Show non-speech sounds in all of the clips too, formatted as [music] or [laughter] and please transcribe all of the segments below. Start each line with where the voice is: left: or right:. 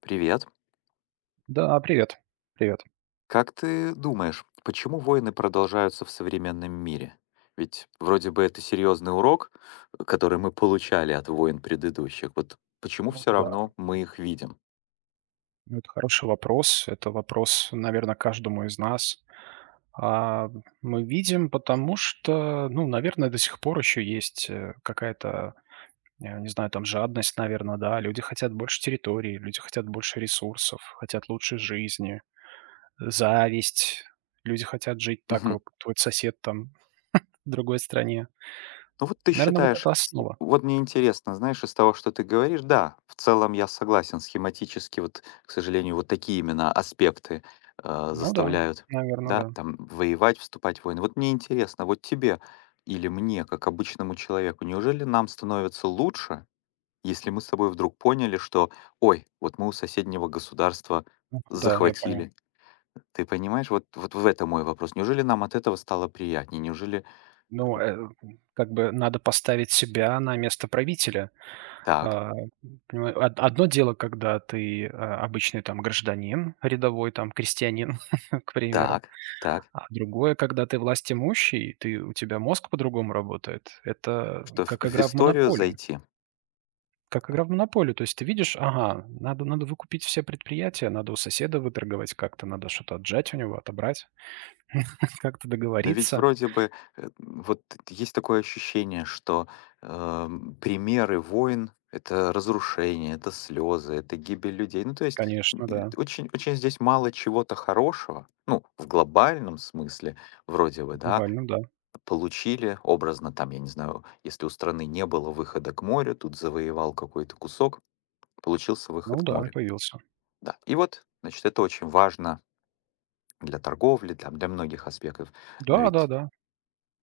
left: Привет.
right: Да, привет. Привет.
left: Как ты думаешь, почему войны продолжаются в современном мире? Ведь вроде бы это серьезный урок, который мы получали от войн предыдущих. Вот почему
right: Ну
left: все
right: да,
left: равно мы их видим?
right: ну, это хороший вопрос. Это вопрос, наверное, каждому из нас. А, мы видим, потому что, ну, наверное, до сих пор еще есть, какая-то, я не знаю, там жадность, наверное, да. Люди хотят больше территории, люди хотят больше ресурсов, хотят лучшей жизни, зависть. Люди хотят жить так,
left: Мгм.
right: как твой сосед там в другой стране.
left: Ну вот ты
right: Наверное, вот
left: считаешь,
right: это основа.
left: вот мне интересно, знаешь, из того, что ты говоришь, да, в целом я согласен, схематически вот, к сожалению, вот такие именно аспекты
right: Ну да,
left: заставляют,
right: наверное,
left: да,
right: да.
left: там, воевать, вступать в войны. Вот мне интересно, вот тебе или мне, как обычному человеку, неужели нам становится лучше, если мы с тобой вдруг поняли, что, ой, вот мы у соседнего государства
right: Ага, да, я понял.
left: захватили. Ты понимаешь, вот в этом мой вопрос. Неужели нам от этого стало приятнее? Неужели
right: Ну, как бы надо поставить себя на место правителя.
left: так,
right: А, Понимаю, од одно дело, когда ты, обычный там гражданин рядовой, там крестьянин, [laughs] к примеру,
left: так, так,
right: а другое, когда ты властимущий, ты у тебя мозг по-другому работает. Это
left: что в
right: как
left: в
right: игра в
left: историю
right: "Монополию".
left: зайти?
right: Как игра в "Монополию". То есть ты видишь: ага, надо выкупить все предприятия, надо у соседа выторговать как-то, надо что-то отжать у него, отобрать, [laughs] как-то
left: Но ведь
right: договориться.
left: вроде бы, вот есть такое ощущение, что, примеры войн — это разрушение, это слезы, это гибель людей. Ну, то есть,
right: Конечно, да,
left: очень здесь мало чего-то хорошего. Ну, в глобальном смысле вроде бы, да.
right: глобально, да.
left: Получили, образно, там, я не знаю, если у страны не было выхода к морю, тут завоевал какой-то кусок, получился выход
right: Ну
left: к
right: да,
left: морю.
right: появился.
left: Да. И вот, значит, это очень важно для торговли, там, для многих аспектов. Но ведь
right: Да-да-да,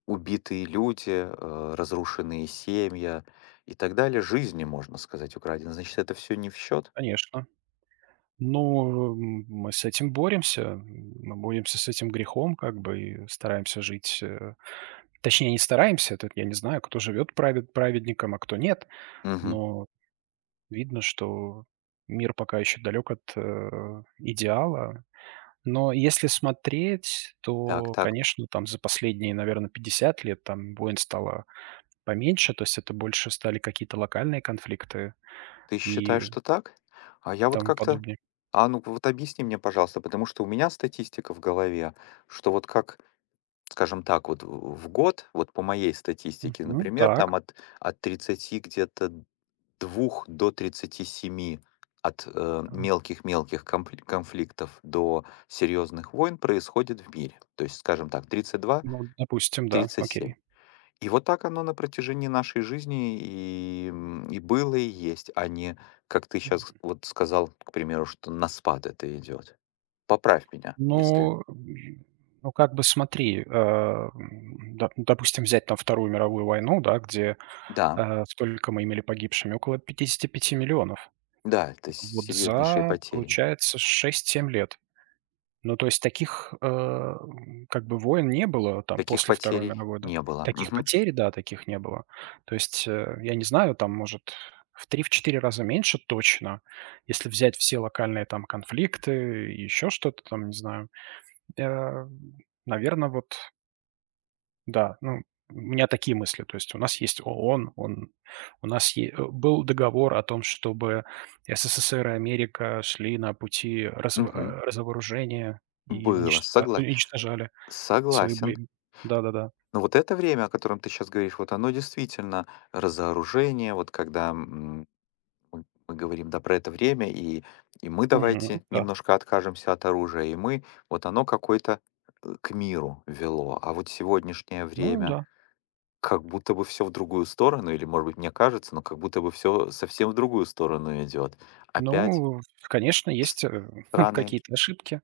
left: убитые люди, разрушенные семьи и так далее. Жизни, можно сказать, украдены. Значит, это все не в счет?
right: конечно. Ну, мы с этим боремся, мы боремся с этим грехом как бы и стараемся жить. Точнее, не стараемся, тут я не знаю, кто живет праведником, а кто нет,
left: Мгм.
right: но видно, что мир пока еще далек от, э, идеала. Но если смотреть,
left: Так,
right: то,
left: так.
right: конечно, там за последние, наверное, 50 лет там войн стало поменьше, то есть это больше стали какие-то локальные конфликты
left: Ты
right: и
left: считаешь, что так? А я вот
right: тому
left: как-то...
right: подобное.
left: А ну вот объясни мне, пожалуйста, потому что у меня статистика в голове, что вот как, скажем так, вот в год, вот по моей статистике,
right: Мгм.
left: например,
right: Так.
left: там от, от 32 где-то 37 от
right: А,
left: мелких-мелких конфликтов до серьезных войн происходит в мире. То есть, скажем так, 32,
right: ну, допустим, да,
left: 37.
right: окей.
left: И вот так оно на протяжении нашей жизни и, и было, и есть, а не, как ты сейчас
right: Мгм.
left: вот сказал, к примеру, что на спад это идет. Поправь меня, если...
right: Ну, ну, как бы смотри, допустим, взять там Вторую мировую войну, да, где,
left: Да,
right: сколько мы имели погибшими? Около 55 миллионов.
left: да, это
right: Вот
left: серьезнейшие
right: за,
left: потери.
right: получается, 6-7 лет. Ну, то есть таких, как бы войн не было там
left: Таких
right: после Второй
left: потерей
right: мировой, да?
left: не было.
right: Таких
left: Мгм.
right: потерь, да, таких не было. То есть, я не знаю, там, может, в 3, в четыре раза меньше точно, если взять все локальные там конфликты еще что-то там, не знаю. Наверное, вот, да, ну, у меня такие мысли. То есть у нас есть ООН, он, у нас был договор о том, чтобы СССР и Америка шли на пути
left: Мгм.
right: разоружения и
left: Было, согла-
right: уничтожали свои...
left: Согласен.
right: Да-да-да.
left: Но вот это время, о котором ты сейчас говоришь, вот оно действительно разоружение, вот когда мы говорим, да, про это время, и мы
right: Мгм,
left: давайте
right: да.
left: немножко откажемся от оружия, и мы, вот оно какой-то к миру вело. А вот сегодняшнее
right: Ну
left: время,
right: да.
left: как будто бы все в другую сторону, или, может быть, мне кажется, но как будто бы все совсем в другую сторону идет. Опять
right: Ну, конечно,
left: с-
right: есть [laughs]
left: страны.
right: какие-то ошибки.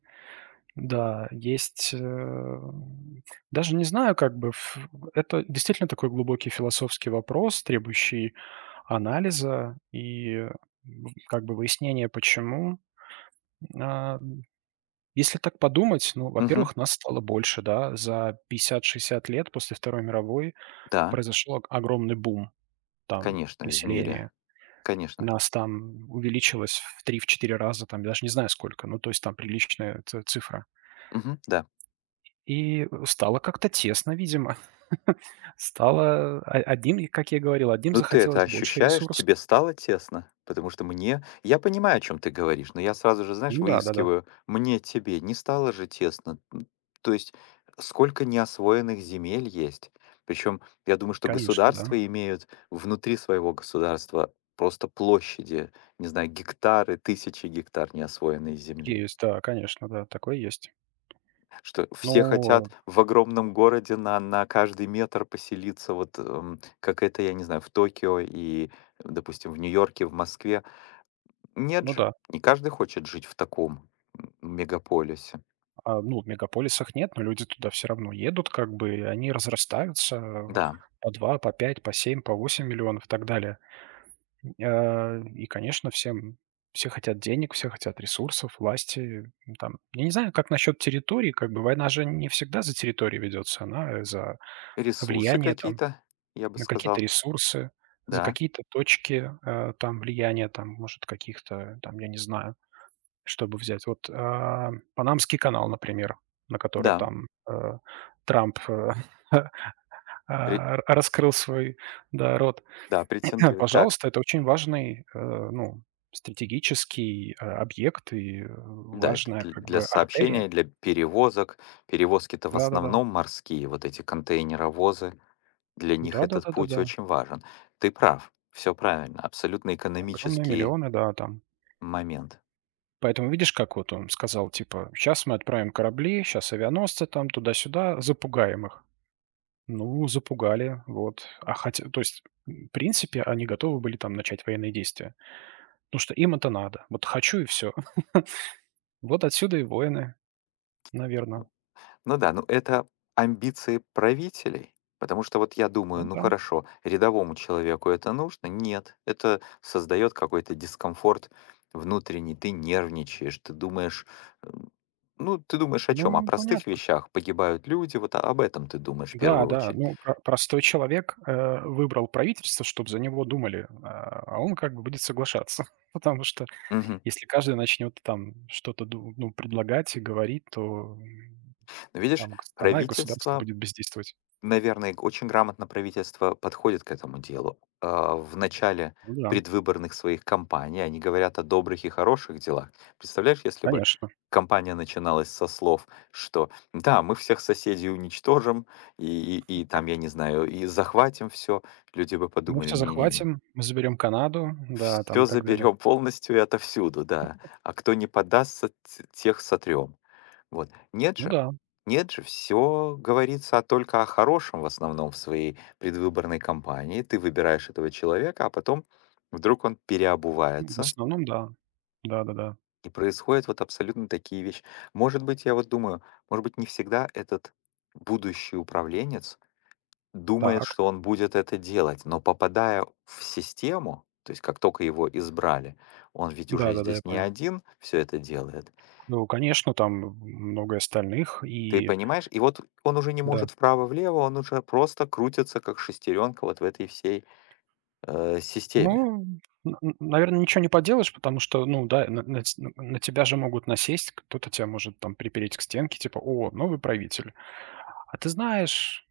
right: Да, есть, даже не знаю, как бы ф это действительно такой глубокий философский вопрос, требующий анализа и, как бы выяснения, почему. А, Если так подумать, ну,
left: Мгм.
right: во-первых, нас стало больше, да. За 50-60 лет после Второй мировой
left: Да,
right: произошел ог огромный бум там
left: конечно, в мире.
right: населения.
left: Конечно.
right: Нас там увеличилось в 3 в четыре раза, там, я даже не знаю сколько, ну, то есть там приличная ц цифра.
left: Мгм. Да.
right: И стало как-то тесно, видимо. [laughs] Стало о одним, и как я и говорил, одним
left: Ну, ты это
right: захотелось больше
left: ощущаешь?
right: ресурсов.
left: Тебе стало тесно? Потому что мне я понимаю, о чем ты говоришь, но я сразу же, знаешь,
right: Ну да, да-да,
left: выискиваю: мне, тебе не стало же тесно? То есть сколько неосвоенных земель есть. Причем я думаю, что
right: конечно, да.
left: государства имеют внутри своего государства просто площади, не знаю, гектары, тысячи гектар неосвоенной земли.
right: Есть, да, конечно, да, такое есть.
left: Что все хотят
right: Ну,
left: в огромном городе на каждый метр поселиться, вот, как это, я не знаю, в Токио и, допустим, в Нью-Йорке, в Москве. Нет
right: ну
left: же,
right: да,
left: не каждый хочет жить в таком мегаполисе.
right: ну, в мегаполисах нет, но люди туда все равно едут, как бы, и они разрастаются,
left: Да,
right: по 2, по 5, по 7, по 8 миллионов и так далее. И, конечно, все хотят денег, все хотят ресурсов, власти, там. Я не знаю, как насчет территории, как бы война же не всегда за территорию ведется, она за
left: ресурсы
right: влияние там
left: какие-то, я бы
right: на какие-то
left: сказал.
right: ресурсы, за
left: Да,
right: какие-то точки, там влияния, там, может, каких-то, там, я не знаю, чтобы взять. Вот, Панамский канал, например, на который
left: да,
right: там, Трамп, [laughs]
left: пре
right: раскрыл свой, да, рот.
left: да, претендует. Так,
right: Пожалуйста, это очень важный, ну, стратегический, объект и, э,
left: да, это
right: важная
left: дл
right: как
left: для
right: бы артерия.
left: сообщения, для перевозок. Перевозки-то в
right: Да-да-да.
left: основном морские, вот эти контейнеровозы. Для них этот путь
right: Да-да-да-да-да.
left: очень важен. Ты прав, все правильно, абсолютно
right: Огромные
left: экономический
right: миллионы, да, там.
left: момент.
right: Поэтому видишь, как вот он сказал, типа: "Сейчас мы отправим корабли, сейчас авианосцы там туда-сюда, запугаем их". Ну, запугали, вот. А хотя то есть, в принципе, они готовы были там начать военные действия, потому что им это надо. Вот хочу и все. [laughs] Вот отсюда и войны, наверно.
left: Ну да, ну это амбиции правителей, потому что вот я думаю,
right: Ну
left: ну
right: да.
left: хорошо, рядовому человеку это нужно? Нет, это создает какой-то дискомфорт внутренний, ты нервничаешь, ты думаешь, м, ну ты думаешь о чем? О
right: Ну,
left: простых
right: понятно.
left: вещах, погибают люди, вот об этом ты думаешь в
right: Да,
left: первую
right: да,
left: очередь.
right: ну, про простой человек, выбрал правительство, чтобы за него думали, а он как бы будет соглашаться. [laughs] Потому что
left: Мгм.
right: если каждый начнет там что-то ду ну, предлагать и говорить, то,
left: Но видишь,
right: там г страна и государство
left: правительство
right: будет бездействовать.
left: наверное, г очень грамотно правительство подходит к этому делу. А, в начале
right: Ну да,
left: предвыборных своих кампаний они говорят о добрых и хороших делах. Представляешь, если бы
right: конечно.
left: кампания начиналась со слов, что да, мы всех соседей уничтожим и и там, я не знаю, и захватим все, люди бы
right: Мы
left: подумали:
right: все
left: "Не-не-не,
right: захватим, мы заберем Канаду, да, там
left: все
right: и так далее.
left: заберем полностью и отовсюду, да, а кто не поддастся, т тех сотрем". Вот. Нет
right: Ну
left: же.
right: да,
left: Нет же, все говорится только о хорошем в основном в своей предвыборной кампании. Ты выбираешь этого человека, а потом вдруг он
right: ну, в
left: переобувается,
right: основном да. Да-да-да.
left: и происходят вот абсолютно такие вещи. Может быть, я вот думаю, может быть, не всегда этот будущий управленец думает,
right: Так.
left: что он будет это делать, но попадая в систему, то есть как только его избрали, он ведь уже
right: Да-да-да, я
left: здесь не
right: понял.
left: один все это делает,
right: Ну, конечно, там, много остальных,
left: ты
right: и
left: понимаешь? И вот он уже не
right: да.
left: может вправо-влево, он уже просто крутится, как шестеренка вот в этой всей, системе.
right: Ну, наверное, ничего не поделаешь, потому что, ну да, на тебя же могут насесть, кто-то тебя может там припереть к стенке, типа: "О, новый правитель. А ты знаешь,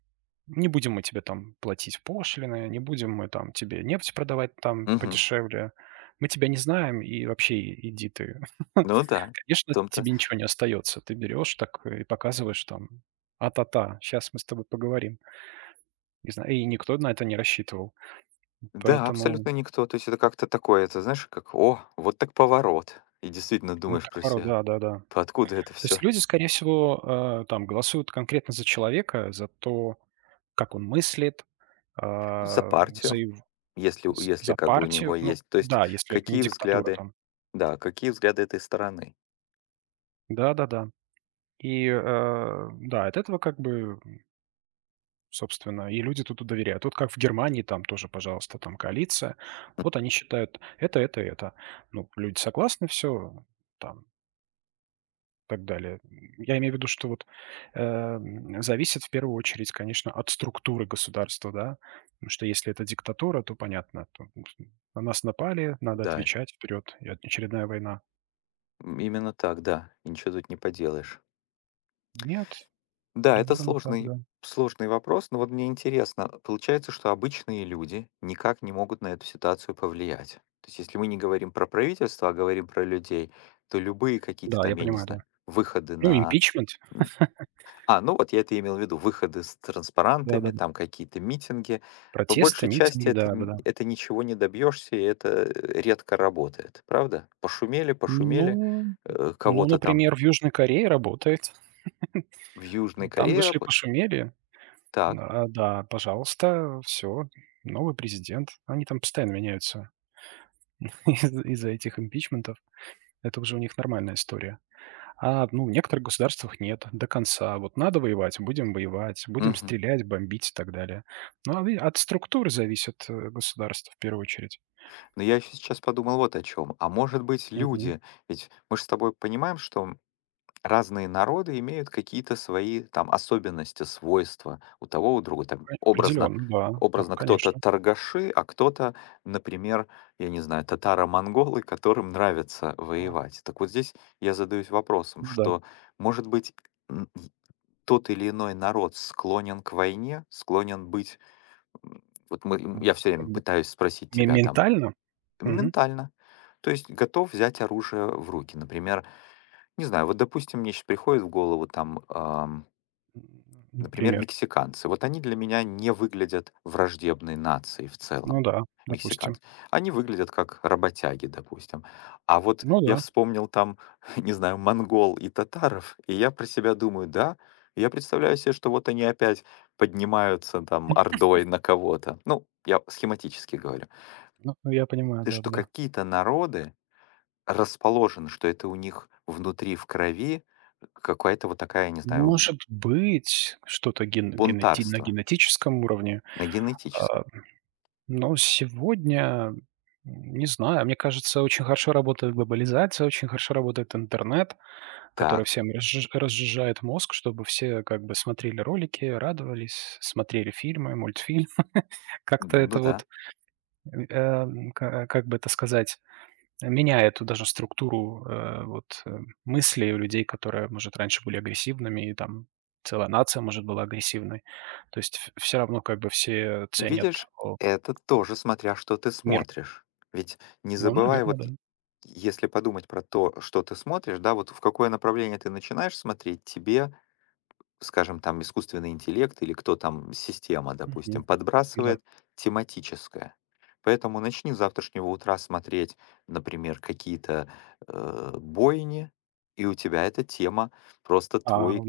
right: не будем мы тебе там платить пошлины, не будем мы там тебе нефть продавать там
left: Мгм.
right: подешевле. Мы тебя не знаем, и вообще и иди ты". [laughs]
left: Ну да, в
right: Конечно,
left: том-то
right: тебе ничего не остается. Ты берешь так и показываешь там: "А-та-та, сейчас мы с тобой поговорим". И никто на это не рассчитывал.
left: да,
right: Поэтому,
left: абсолютно никто. То есть это как-то такое, это знаешь, как: "О, вот так поворот". И действительно
right: ну,
left: думаешь
right: так
left: про
right: порой,
left: себя:
right: да-да-да.
left: "Откуда это
right: То есть
left: все?
right: люди, скорее всего, там голосуют конкретно за человека, за то, как он мыслит,
left: За
right: а, за
left: партию,
right: его
left: если у
right: з
left: если
right: за
left: как бы у
right: партию.
left: него
right: Ну
left: есть. То есть
right: да, если это не
left: какие
right: диктатура
left: взгляды
right: там.
left: да, какие взгляды этой стороны.
right: Да-да-да. И, э, да, от этого как бы, собственно, и люди тут и доверяют. Вот как в Германии, там тоже, пожалуйста, там коалиция. Вот
left: Мгм.
right: они считают это, это. Ну, люди согласны, все там так далее. Я имею в виду, что вот, зависит в первую очередь, конечно, от структуры государства, да. Потому что если это диктатура, то понятно, то на нас напали, надо
left: Да,
right: отвечать, вперед, и очередная война.
left: именно так, да, и ничего тут не поделаешь.
right: Нет,
left: Да, это
right: наверное, так,
left: сложный
right: да.
left: сложный вопрос, но вот мне интересно, получается, что обычные люди никак не могут на эту ситуацию повлиять. То есть, если мы не говорим про правительство, а говорим про людей, то любые какие-то
right: Да,
left: там,
right: я
left: я не
right: понимаю, да.
left: знаю, выходы
right: Ну,
left: на...
right: импичмент.
left: м,
right: [laughs]
left: А, ну вот я это имел в виду, выходы с транспарантами,
right: Да-да-да.
left: там какие-то митинги. По
right: Протесты,
left: большей части
right: митинги,
left: это,
right: да-да-да.
left: это ничего не добьешься, и это редко работает, правда? Пошумели, пошумели,
right: Ну, ну,
left: кого-то там
right: например, в Южной Корее работает.
left: в Южной
right: Там
left: Корее
right: вышли,
left: работает.
right: пошумели.
left: Так.
right: Да, пожалуйста, все, новый президент. Они там постоянно меняются. [laughs] Из-за этих импичментов. Это уже у них нормальная история. Ну, в некоторых государствах нет до конца. Вот надо воевать, будем
left: Мгм.
right: стрелять, бомбить и так далее. Ну, от структур зависит государство в первую очередь.
left: Но я еще сейчас подумал вот о чем. А может быть,
right: Мгм.
left: люди, ведь мы же с тобой понимаем, что разные народы имеют какие-то свои там особенности, свойства у того, у друга. Там образно,
right: Определенно, да,
left: образно кто-то
right: конечно.
left: торгаши, а кто-то, например, я не знаю, татаро-монголы, которым нравится
right: А,
left: воевать. Так вот здесь я задаюсь вопросом,
right: ну да,
left: что, может быть, и тот или иной народ склонен к войне, склонен быть... м, Вот мы, я все время
right: Как бы
left: пытаюсь спросить тебя там,
right: ментально. Мгм.
left: ментально. То есть готов взять оружие в руки. Например, не знаю, вот, допустим, мне сейчас приходит в голову там,
right: М,
left: например,
right: Например.
left: мексиканцы. Вот они для меня не выглядят враждебной нацией в
right: Ну
left: целом,
right: да, допустим.
left: мексиканцы. Они выглядят как работяги, допустим. А вот
right: Ну
left: я
right: да,
left: вспомнил там, [laughs] не знаю, монгол и татаров, и я про себя думаю, да, я представляю себе, что вот они опять поднимаются там ордой на кого-то. Ну, я схематически говорю.
right: ну, я понимаю,
left: То есть, что
right: да-да-да.
left: какие-то народы, расположен, что это у них внутри в крови какая-то вот такая, не
right: Ну,
left: знаю,
right: может быть, что-то на
left: бунтарство
right: генетическом уровне.
left: на генетическом.
right: а, Но сегодня, не знаю, мне кажется, очень хорошо работает глобализация, очень хорошо работает интернет, который
left: Так,
right: всем разжижает мозг, чтобы все как бы смотрели ролики, радовались, смотрели фильмы, мультфильмы. [laughs] Как-то
left: ну
right: это
left: да.
right: вот, э, м, ка как бы это сказать, меняет вот даже структуру, вот, мыслей у людей, которые, может, раньше были агрессивными, и там целая нация, может, была агрессивной. То есть все равно как бы все ценят,
left: Видишь,
right: о,
left: это тоже смотря что ты
right: мир.
left: смотришь. Ведь не
right: Ну,
left: забывай,
right: наверно,
left: вот
right: да.
left: если подумать про то, что ты смотришь, да, вот в какое направление ты начинаешь смотреть, тебе скажем, там искусственный интеллект или кто там, система,
right: Мгм.
left: допустим,
right: Да.
left: подбрасывает тематическое. Поэтому начни с завтрашнего утра смотреть, например, какие-то бойни, и у тебя эта тема, просто твой
right: Ну,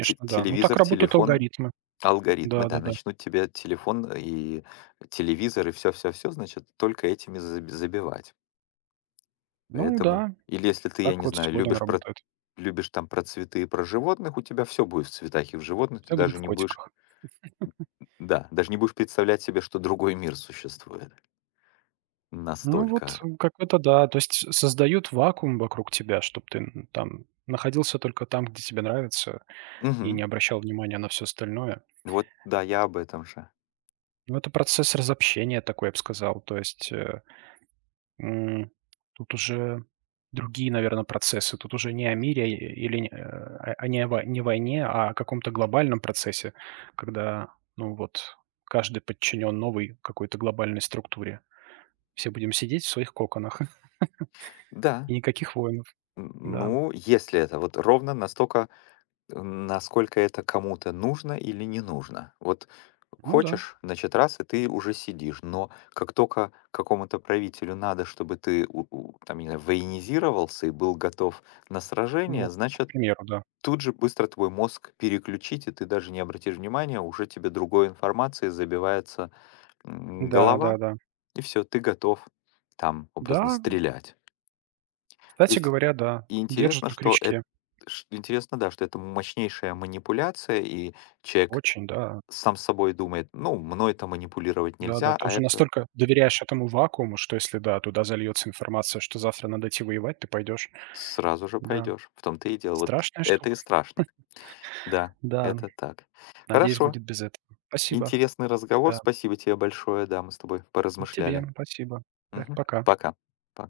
right: да. Ну, так
left: телевизор,
right: работают
left: телефон,
right: алгоритмы.
left: алгоритмы, да,
right: Да-да-да.
left: начнут тебе телефон и телевизор и все-все-все, значит, только этими забивать.
right: Ну
left: Поэтому,
right: да,
left: или если ты,
right: так
left: я не
right: вот
left: знаю,
right: сегодня она работает.
left: любишь там про цветы и про животных, у тебя все будет в цветах и в животных, ты
right: Все будет
left: даже
right: в
left: не будешь
right: котиках.
left: да, даже не будешь представлять себе, что другой мир существует.
right: Ну вот,
left: Настолько.
right: как это, да. То есть создают вакуум вокруг тебя, чтобы ты, н там находился только там, где тебе нравится, и
left: Мгм.
right: не обращал внимания на все остальное.
left: Вот, да, я об этом же.
right: Ну, это процесс разобщения такой, я бы сказал. То есть, М, тут уже другие, наверное, процессы. Тут уже не о мире или не, э, а не о вой не войне, а о каком-то глобальном процессе, когда, ну вот, каждый подчинен новой какой-то глобальной структуре. Все будем сидеть в своих коконах [laughs] и
left: Да.
right: никаких воинов.
left: Н-
right: Да.
left: ну, если это вот ровно настолько, насколько это кому-то нужно или не нужно. Вот
right: Ну да.
left: хочешь, значит, раз, и ты уже сидишь. Но как только какому-то правителю надо, чтобы ты там, не знаю, военизировался и был готов на сражение,
right: Ну, к
left: значит,
right: примеру, да.
left: тут же быстро твой мозг переключить, и ты даже не обратишь внимания, уже тебе другой информации забивается голова,
right: Да-да-да.
left: и все ты готов там
right: Да,
left: образно
right: да. Да,
left: стрелять. То
right: кстати
left: есть
right: говоря, да.
left: и
right: Держит
left: интересно,
right: на
left: что это
right: крючке.
left: интересно, да, что это мощнейшая манипуляция, и человек
right: Очень, да.
left: сам с собой думает: "Ну, мной это манипулировать
right: Да-да.
left: нельзя,
right: Ты
left: а
right: уже
left: это
right: настолько доверяешь этому вакууму, что если, да, туда зальется информация, что завтра надо идти воевать, ты пойдешь.
left: сразу же
right: Да,
left: пойдешь". В том-то и дело. Вот
right: страшная
left: это и
right: штука.
left: страшно. Да,
right: Да,
left: это так.
right: надеюсь,
left: Хорошо,
right: будет без этого. Спасибо.
left: интересный разговор.
right: Да,
left: Спасибо тебе большое. Да, мы с тобой
right: и тебе
left: поразмышляли.
right: спасибо. Пр
left: Мгм.
right: пока.
left: Пока. Пока.